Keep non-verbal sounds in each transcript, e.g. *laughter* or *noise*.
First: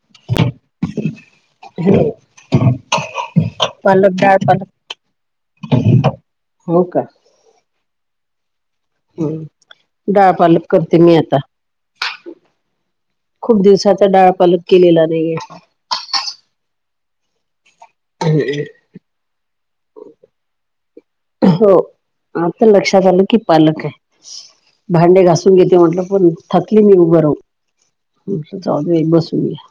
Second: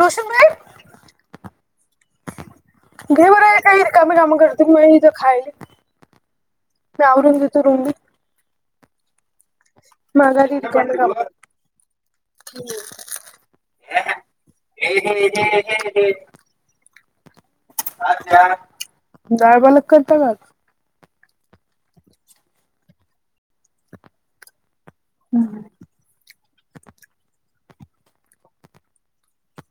रोशन मिळेल? हो घर बरं हाय का? पालक रिकामी काम डाळ करतो पालक की म्हणून इथ खायल. हो का मी आवरून घेतो रूम बी. हम, माघारी डाळपालक रिकामे करते काम मी आता. खूप दिवसाचा डाळपालक केलेला नाहीये. *inaudible* जाळबालक करत का? हो आता लक्षात आलं की पालक हाय. भांडे घासून घेते म्हटलं, पण थकली मी उभ राहून जाऊ दे बसून घ्या.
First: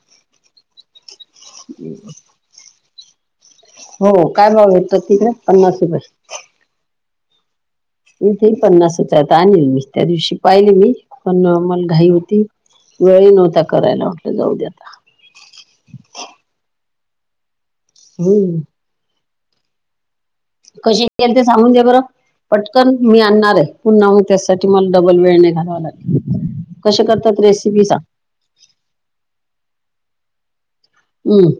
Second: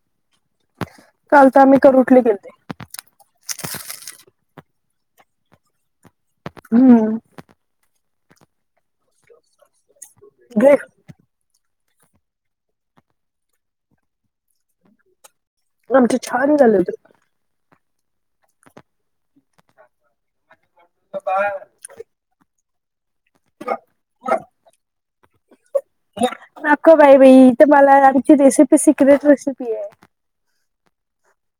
काल तर आमी करू उठले गेलते. हो काय भाव येत तिकडे? पन्नास रुपये. हम्म. मी ती पन्नासच हयात आणली मी त्या दिवशी घे पाहिली मी. पण मला घाई होती वेळ ही नव्हता करायला म्हटलं जाऊ दे आता. आमचं छान झालं होतं. हम. कसे येल ते सांगून द बरं? पटकन मी आणणार आहे, पुन्हा मग त्यासाठी मला. डबल वेळ नाही घालवायला. नको बाई बाईथ मला आमची रेसिपी सिक्रेट रेसिपी आहे. हम.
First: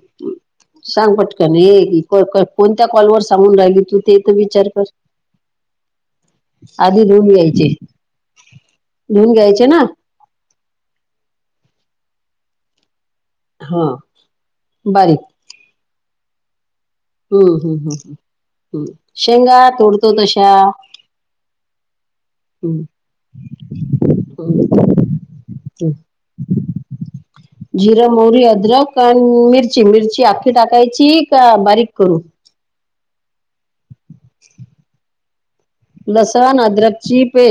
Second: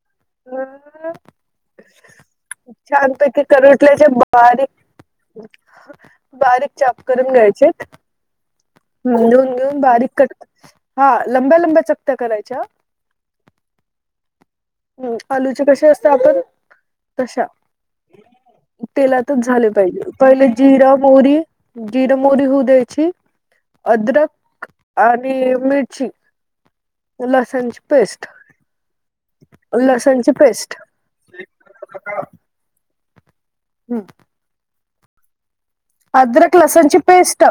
हम्म, सांग पटकन हे कोण कोणत्या कॉलवर छानपैकी सांगून राहिली होती करुटल्याचे ते तर विचार बारीक कर. बारीक चाप आधी धुऊन करून घ्यायचे घ्यायचेत. धुऊन घेऊन, घ्यायचे ना घेऊन बारीक कट हा लंब्या, लंब्या चकत्या करायच्या. हा हम्म, बारीक. आलूचे कसे असते आपण? तशा हम्म हम् हम् हम्. तेलातच झाले पाहिजे. पहिले तशा जिरं, मोरी, जिरंमोरी होऊ हम्म द्यायची. अदरक आणि मिरची. लसणची जिरं, पेस्ट मोहरी, अदरक. कारली मिरची, मिरची लसणची आखी पेस्ट टाकायची का बारीक करू? हम्. ह. अदरक-लसणाची पेस्ट,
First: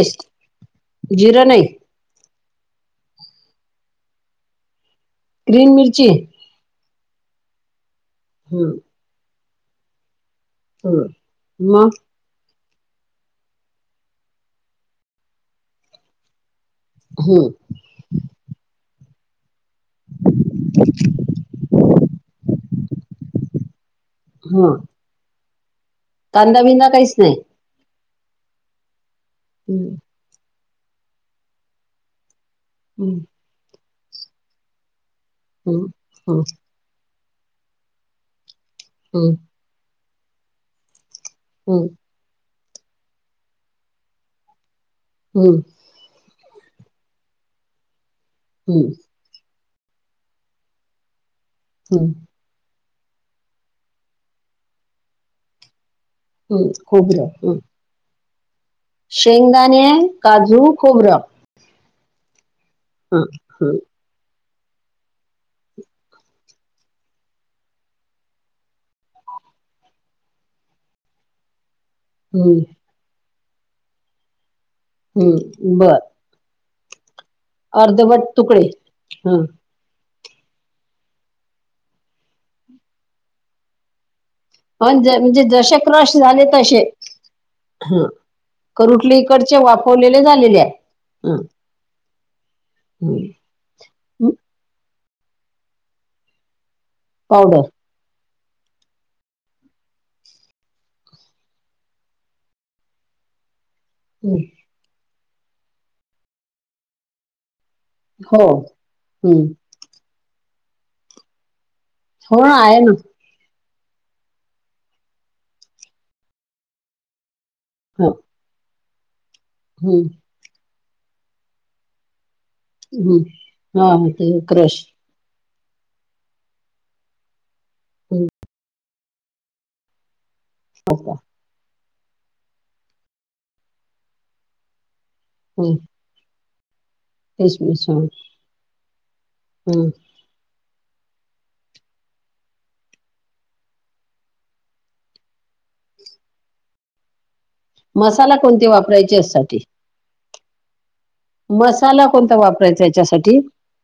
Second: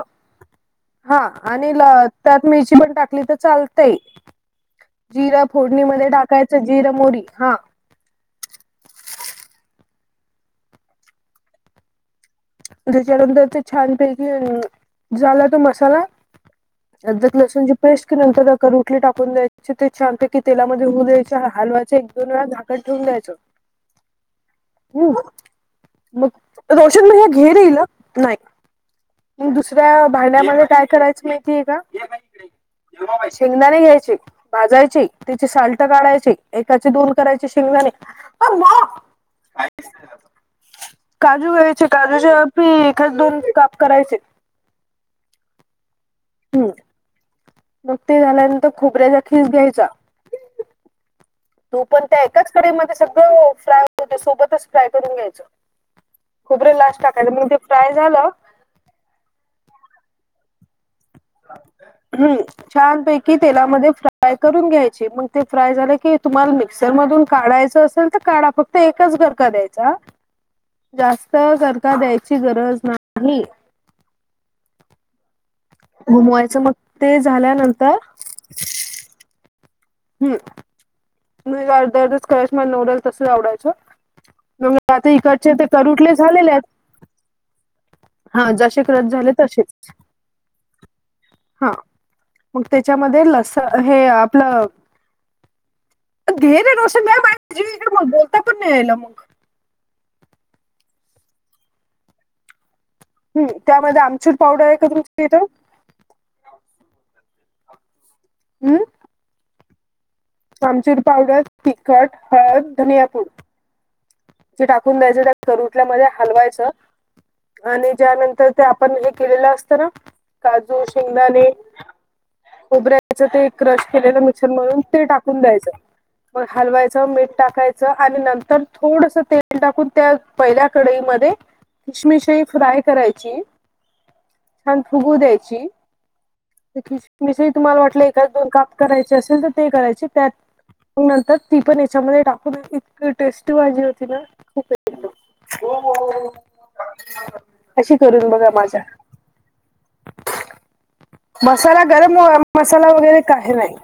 हा जिरं नाही आणि ल त्यात मिरची पण टाकली तर चालतंय? जिऱ्याच्या ग्रीन मिरची फोडणीमध्ये टाकायचं? जीरं, मोहरी, हं. हम्म. हो म. त्यानंतर ते छानपैकी झाला तो मसाला. अर्धा हम्म लसणाची पेस्ट की नंतर रुटली टाकून द्याय? ते छान तेलामध्ये होऊ द्यायचं. हलवायचं एक-दोन वेळा, झाकण ठेवून द्यायचं. हा. हं, मग रोशन काहीच म्हणतो, हे नाही. घे रे, ह्याला नाही? मग दुसऱ्या हम्म भांड्यामध्ये काय करायचं, माहितीय का? शेंगदाणे घ्यायचे, भाजायचे, त्याची सॉल्ट काढायची. त्याचे दोन करायचे, शिकणे तर मग. हम. काजू घ्यायचे, काजूचे एक-दोन काप करायचे. हम्म. हम्म, मग ते झाल्यानंतर खोबऱ्याचा खीस घ्यायचा. तू पण त्या एकाच कढईमध्ये सगळं फ्राय हो, सोबतच फ्राय करून घ्यायचं. खोबरे लास्ट टाकायचं, मग ते फ्राय झालं. शेंगदाणे, काजू, खोबरं. हम्म, ह छानपैकी तेलामध्ये फ्राय. फ्राय करून घ्यायचं. मग ते फ्राय झालं की तुम्हाला मिक्सरमधून काढायचं असेल तर काढा, फक्त. फक्त तर एकच घर का द्यायचा? जास्त खरकर द्यायची गरज हम्म नाही. हम्म बरं. मोयच मग ते झाल्यानंतर हम्म. हम्म, दरदिवशी करायचं मला, नोडल तसं आवडायचं. मग आता म्हणजे इकडचे तर जसे तुरटले क्रश झाले झालेलेत. तसे ह हा, जसे करत करुटले झाले इकडचे तसेच वाफवलेले झालेले आहे ह हा. मग त्याच्यामध्ये लसूण आपलं गेरे रो पावडर. मग बोलता पण नाही यायला मग. हम्म, त्यामध्ये आमचूर पावडर आहे का तुमच्याकडे? हो हम्म हम्म. आमचूर पावडर, तिखट, हो ना हळद, आहे ना धणेपूड. जे टाकून द्यायचं त्या करटल्यामध्ये, हलवायचं आणि त्यानंतर ते आपण हे केलेलं असतं ना, ह काजू, शेंगदाणे. खोबऱ्याचं ते क्रश हा केलेलं ते क्रश मिक्सरमधून ते टाक. ून द्यायचं. मग हलवायचं, मीठ टाकायचं. आणि नंतर थोडस तेल टाकून, त्या पहिल्या कडईमध्ये किशमिशई फ्राय करायची. छान फुगू द्यायची. खीशमिशई तुम्हाला किसमिस वाटले एखाद दोन काप करायचे असेल, तर ते करायचे. त्यात नंतर ती पण याच्यामध्ये टाकून इतकी टेस्ट टी भाजी होती ना. खूपच एकदम. *inaudible* अशी करून मसाला बघा. कोणते माझ्या वापरायचे यासाठी मसाला गरम व कोणता वापरायचा मसाला वगैरे याच्यासाठी काही नाही.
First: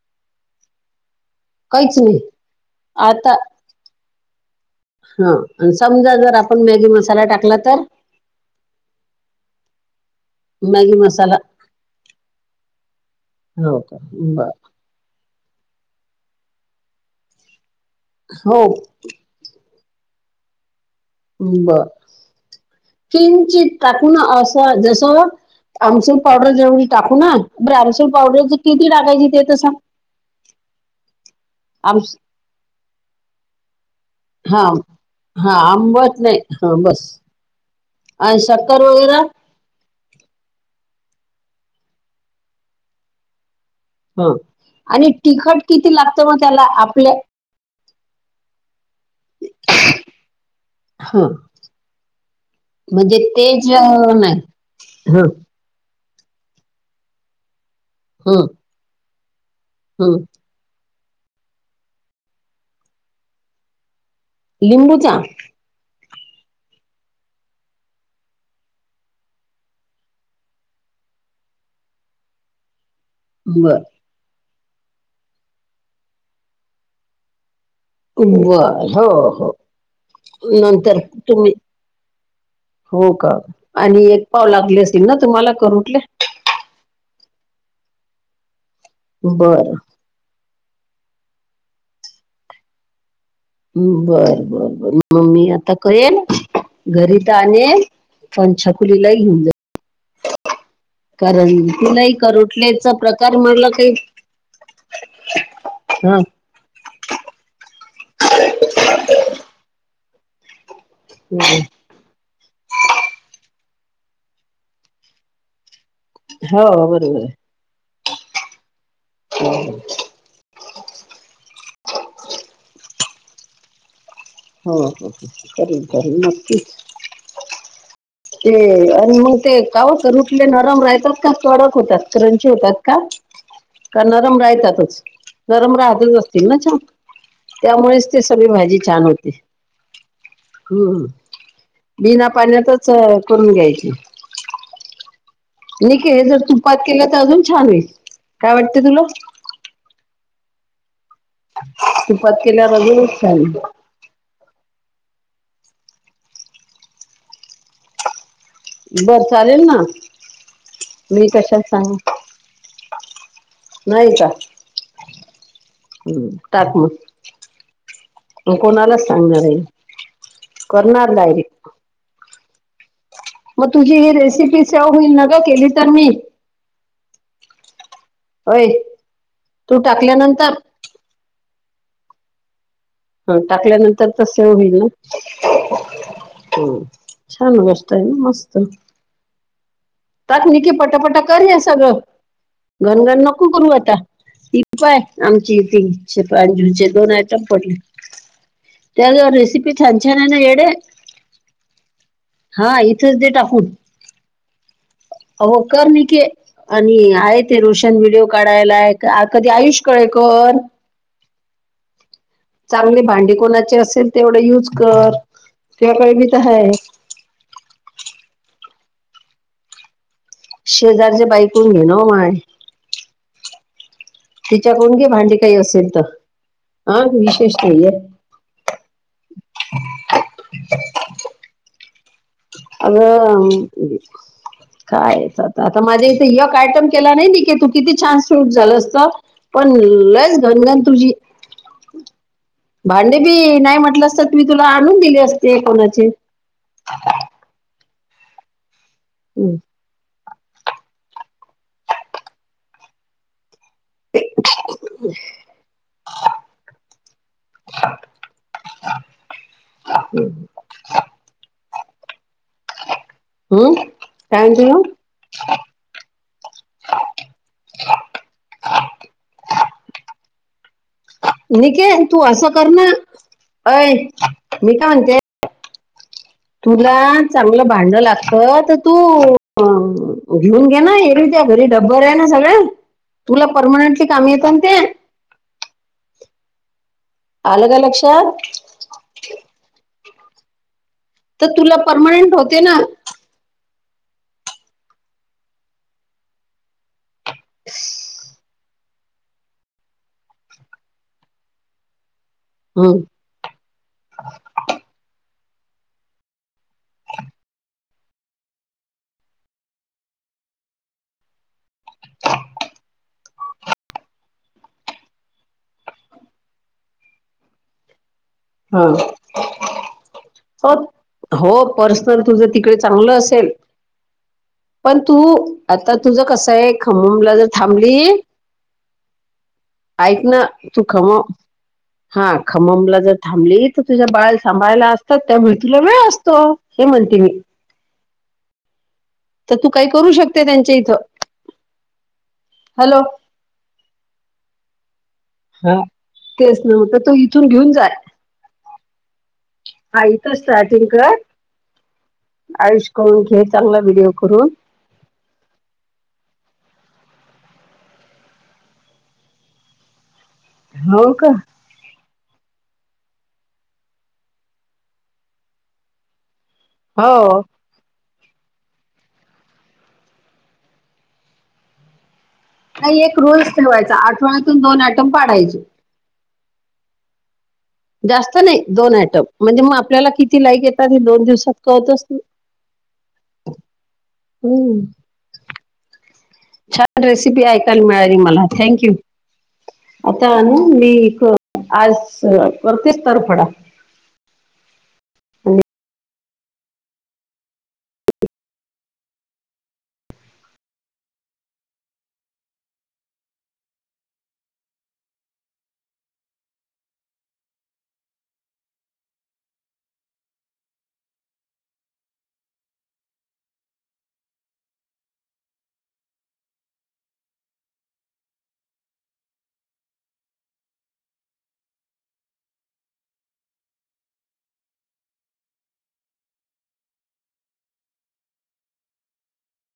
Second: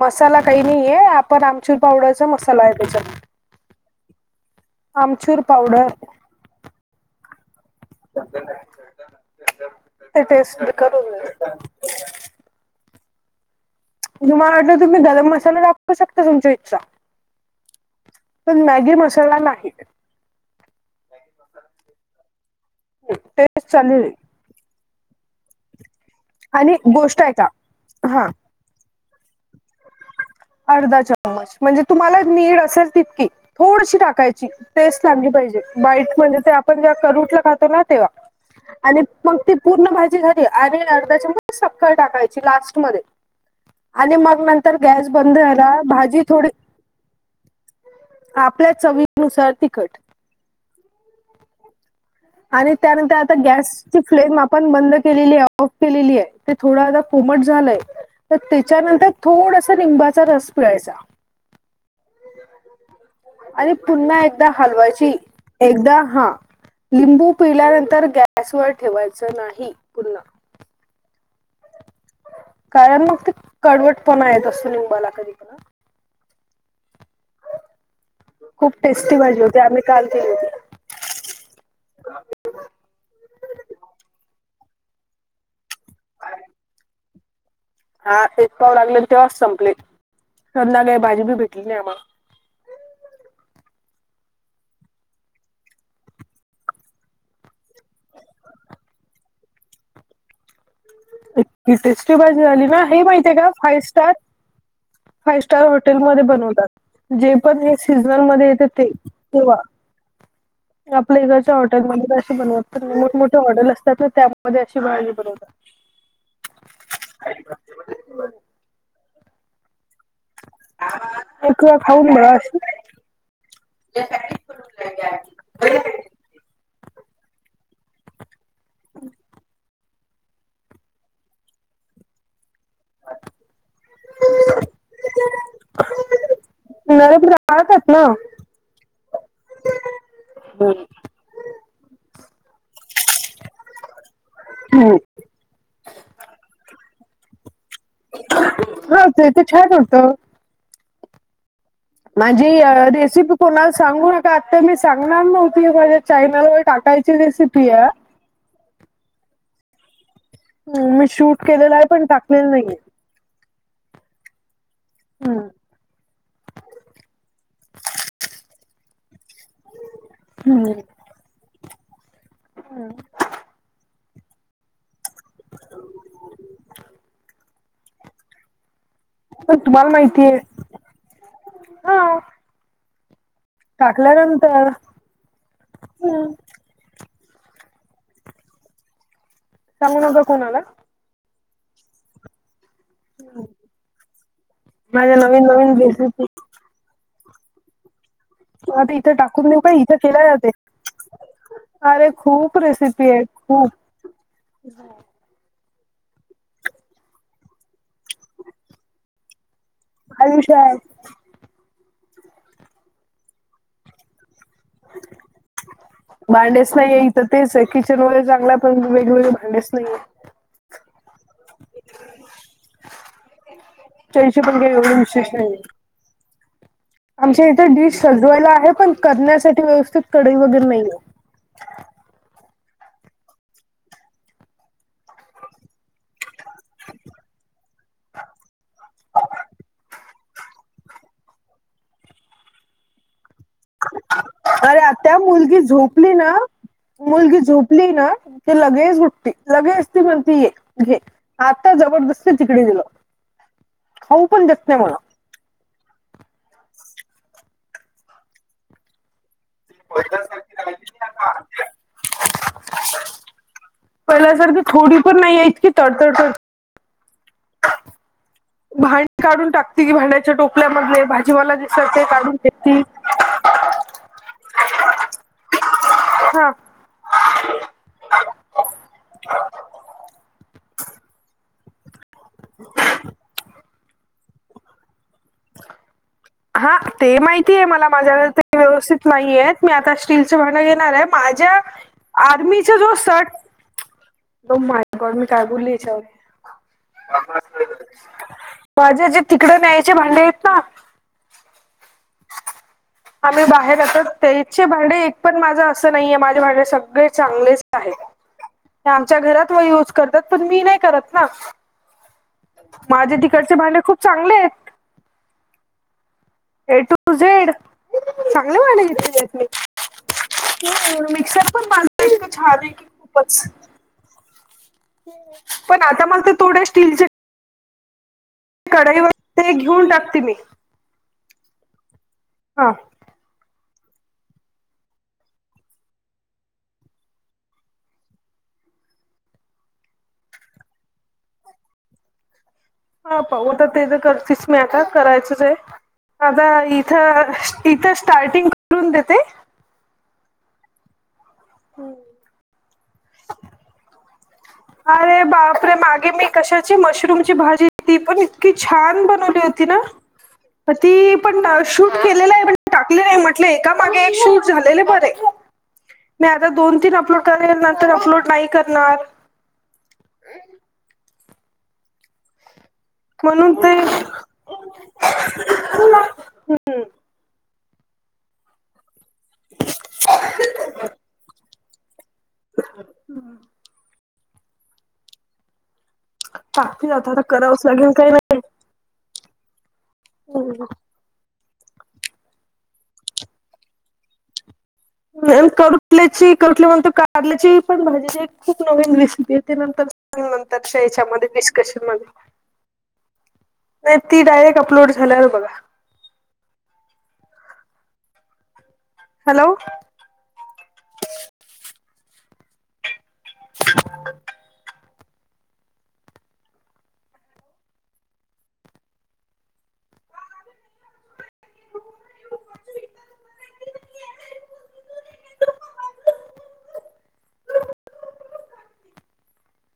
मसाला काही नाहीये. आप पण आमचूर काहीच नाही पावडरचा मसालाय त्याच्यात. आता हा आमचूर आणि पावडर. समजा जर आपण मॅगी मसाला टाकला तर? ते टेस्ट मॅगी बिखरुन जाईल. मसाला हो का म्हणजे बर मला वाटलं तुम्ही गरम मसाला टाखू शकता. तुमच्या इच्छा. पण हो मॅगी मसाला नाहीत. बर. टेस्ट किंचित चालू टाकुण अस जस आमचुर पावडर आणि जवडी टाकू गोष्ट आहे ना, का बर आमचुर हा पावडर किती टाकायची ते तर सांग? अर्धा चमच. म्हणजे आम तुम्हाला नीड असेल तितकी. थोडशी टाक कायची हा टेस्ट लागली हा पाहिजे. बाईट आंबट म्हणजे नाही ते हा आपण जे बस करूटला खातो ना तेव्हा. आणि शक्कर आणि वगैरे मग ते पूर्ण भाजी झाली. आणि अर्धा चमच सखर टाकायची. लास्ट मध्ये. आणि हा मग नतंर गॅस आणि बंद तिखट झाला. किती भाजी लागतं मग थोडी त्याला आपल्या आपल्या चवीनुसार तिखट. ह. आणि त्यानंतर म्हणजे आता तेज गॅसची फ्लेम नाही आपण बंद ह केलेली आ ऑफ केलेलीये. ते थोडा कोमट झालंय. त ह तिच्याच्यानंतर थोडसा ह निंबाचा रस पिळायचा. आणि पुन्हा एकदा हालवायची. लिंबूचा एकदा हा. लिंबू पिल्यानंतर गॅसवर ठेवायचं नाही पुन्हा. कारण मग ते बर कडवट पना येत असतो लिंबाला कधीपुन्हा. बर. हो हो. आम्ही काल केली होती नंतर तुम्ही हो का? आणि एक पाव लागले असतील ना तुम्हाला करूठले? हा एक पाव लागले तेव्हाच बर संपले. सध्यांकाळी भाजी बी भेटली नाही आम्हाला. बर बर बर म मी आता करेल. घरी त आणेल. पण छकुलीलाही घेवुन जाईल. कारण इतकी तिलाही टेस्टी भाजी झाली ना करोटल्याचा हे माहितीये प्रकार म्हणलं काही फाईव स्टार हा हॉटेलमध्ये बनवतात. जे पण हे सीजनल मध्ये येते ते. तेव्हा. आपल्या इकडच्या हं. हॉटेलमध्ये कशी बनवत मोठमोठे हॉटेल असतात ना, त्यामध्ये अशी भाजी बनवतात. हो बरोबरे. *unintelligible* *inaudible* *inaudible* एक वेळा खाऊन बघ असशी *inaudible* *inaudible* हो हो हो. करील- करील. नक्कीच. ते आणि मग ते काव करुटले नरम राहतात का? कडक होतात? क्रंची होतात का? का नरम राहतातच. नरम राहतच असतील ना छान? नरम राहतात ना. त्यामुळेच तेच सगळी भाजी छान होती बिना पाण्यातच सवय करून घ्यायची. हम्म. निके जर तुपात केलं तर अजून छान होईल. काय वाटते हो तुला? ते तर छान होत. तुपात माझी केल्यावर अजूनच छान रेसिपी होईल. कोणाच सांगू नका आता मी सांगणार नव्हती माझ्या चायनलवर टाकायची रेसिपी आहे हा. बर चालेल ना. हम्म मी शूट कशाला केलेलं आहे सांगू पण टाकलेलं नाहीये. नाही का? हम्म. हम्म टाक मग. मग कोणालाच सांगणार नाही करणार डायरेक्ट. हम्म. मग तुझी ही रेसिपी सेव होईल ना गं केली तर मी? होय तू टाकल्यानंतर? हां. हं टाकल्यानंतर चा सेव होईल ना? हम्म, हम्म छान गोष्ट हाय ना मस्त. सांगू नका कोणाला. टाकले की पटापटा कर हे सगळं. घनघन नको करू आता ती माझ्या *unintelligible* नवीन नवीन रेसिपी अजंलीचे दोन आयटम पडले. आता इथे त्यावर टाकून रेसिपी छान छान आहे ना येडे. आरे खूप हा रेसिपी इथंच आहेत दे खूप. हों कर नि केे आणि आहेत. ते रोशन व्हिडिओ काढयलाय आं कधी आयुष आयुष कळेकर. आहे. चांगली भांडी कोणाचे असेल तेवढं युज भांडेच *unintelligible* तर तेच आहे किचन वगैर चांगला, पण वेगवेगळे भांडेच नाहीये. शेजारचे बाई कडून घे ना माय. त्यांची पण घे एवढे विशेष नाहीयें. ते तर हा आमच्या विशेष इथे डिश नाहीये सजवायला आहे पण करण्यासाठी व्यवस्थित कढई वगैरे नाहीये. अंग काय येतात. आता माझ्या इथे य काय आयटम केला नाही निके की तू किती छान शूट झालं असत. पण लयच घनघन तुझी भांडी बी नाय अरे आत्या मुलगी कोणाचे झोपली ना मुलगी झोप ली ना ते लगेच उठती लगेच. ती म्हणती ये घे आता जबरदस्ती तिकडी गेलो. खाऊ पण देत नायी मला. *inaudible* *inaudible* हम्म. काय पहिल्यासारखी थोडी म्हणते पण नाहीये इतकी तडतड तड भांडी काढून टाकते की भांड्याच्या टोप आपल्या मधले भाजी वाला दिसल ते निकेत तू काढून असं कर फेकती ना अय मी काय म्हणते *inaudible* हां तुला चांगलं भांड लागत तर तूं अं घेऊन घे ना येगळी त्या घरी डब्बर आहे ना सगळे तुला पर्मनन्टली काम येतं नां ते. हां ते माहितीये आलं का मला माझ्याकडे लक्षात ते व्यवस्थित नाहीयेत मी आता स्टीलचे भांडं घेणार आहेत तर माझ्या तुला परमनंट होते ना आर्मीचा जो सट ओ माय गॉड! मी काय बोलली याच्यावर माझे जे तिकडें न्यायचे भांडेयेंत ना हुं आम्ही बाहेर राहतात त्याचे भांडे एक पण माझं असं नाहीये माझे भांडे सगळे चांगलेच आहेत. हे आमच्या घरात यूज करतात पण मी नाही करत ना. माझे तिकडचे भांडे खूप चांगलेयेंत ए टू झेड चांगले वाडे हा घेतली आहेत हो मी *inaudible* मिक्सर हो पण पर्सनल माजता तुझं छान तिकडे की चांगलं खूपच असेल *inaudible* पण तू पण आता तुझ मला ते थोडे कसंय स्टीलचे खममला जर थांबली कढईवर ते घेऊन टाकते ऐक मी. ना तू खम हा खममला जर थांबली तर तुझ्या बाळाला सांभाळला असतात त्या त्यामुळे तुला वेळ असतो हे म्हणते मी. तर तू काही करू शकते त्यांच्या इथं हॅलो हा पाहू तर ते तर करतेच म्या तर करायचच हाय. हा आता तेच ना तर तो इथं, इथून घेऊन जाय इथं स्टार्टिंग करून देते. हा इथं स्टार्टिंग कर हम *unintelligible* ऐश करून घे, चांगला व्हिडिओ करून अरे बापरे मागे मी कशाची मशरूमची भाजी ती पण इतकी छान बनवली होती ना. ह *unintelligible* ती पण शूट केलेलयं पण टाकले म्हंटले एका मागे एक शूट झालेले बरे मी आता दोन तीन अपलोड हो करेल नंतर अपलोड नाही करणार. हम् *unintelligible* नाही एक रूल्स म्हणून ते ठेवायचा आठवड्यातून दोन ऍटम पाडायचे. जास्त नाही दोन आयटम म्हणजे मग आपल्याला किती लाईक येतात हे दोन दिवसात कळतच हम् *unintelligible* होम *unintelligible* टाकते छान आता आता रेसिपी करावंच ऐकायला लागेल काही मिळाली नाही मला, थँंक यू आता ना हम्म. मी एक आज परतीच तरफडा करुटल्याची करुटली म्हणतो कारल्याची पण भाजीची खूप नवीन रेसिपी आहे ते नंतर पण नंतरच्या याच्यामध्ये डिस्कशन मध्ये. ह *unintelligible* नाही ती डायरेक्ट अपलोड झाल्यावर बघा. हॅलो. *unintelligible* ह *unintelligible* ह *unintelligible*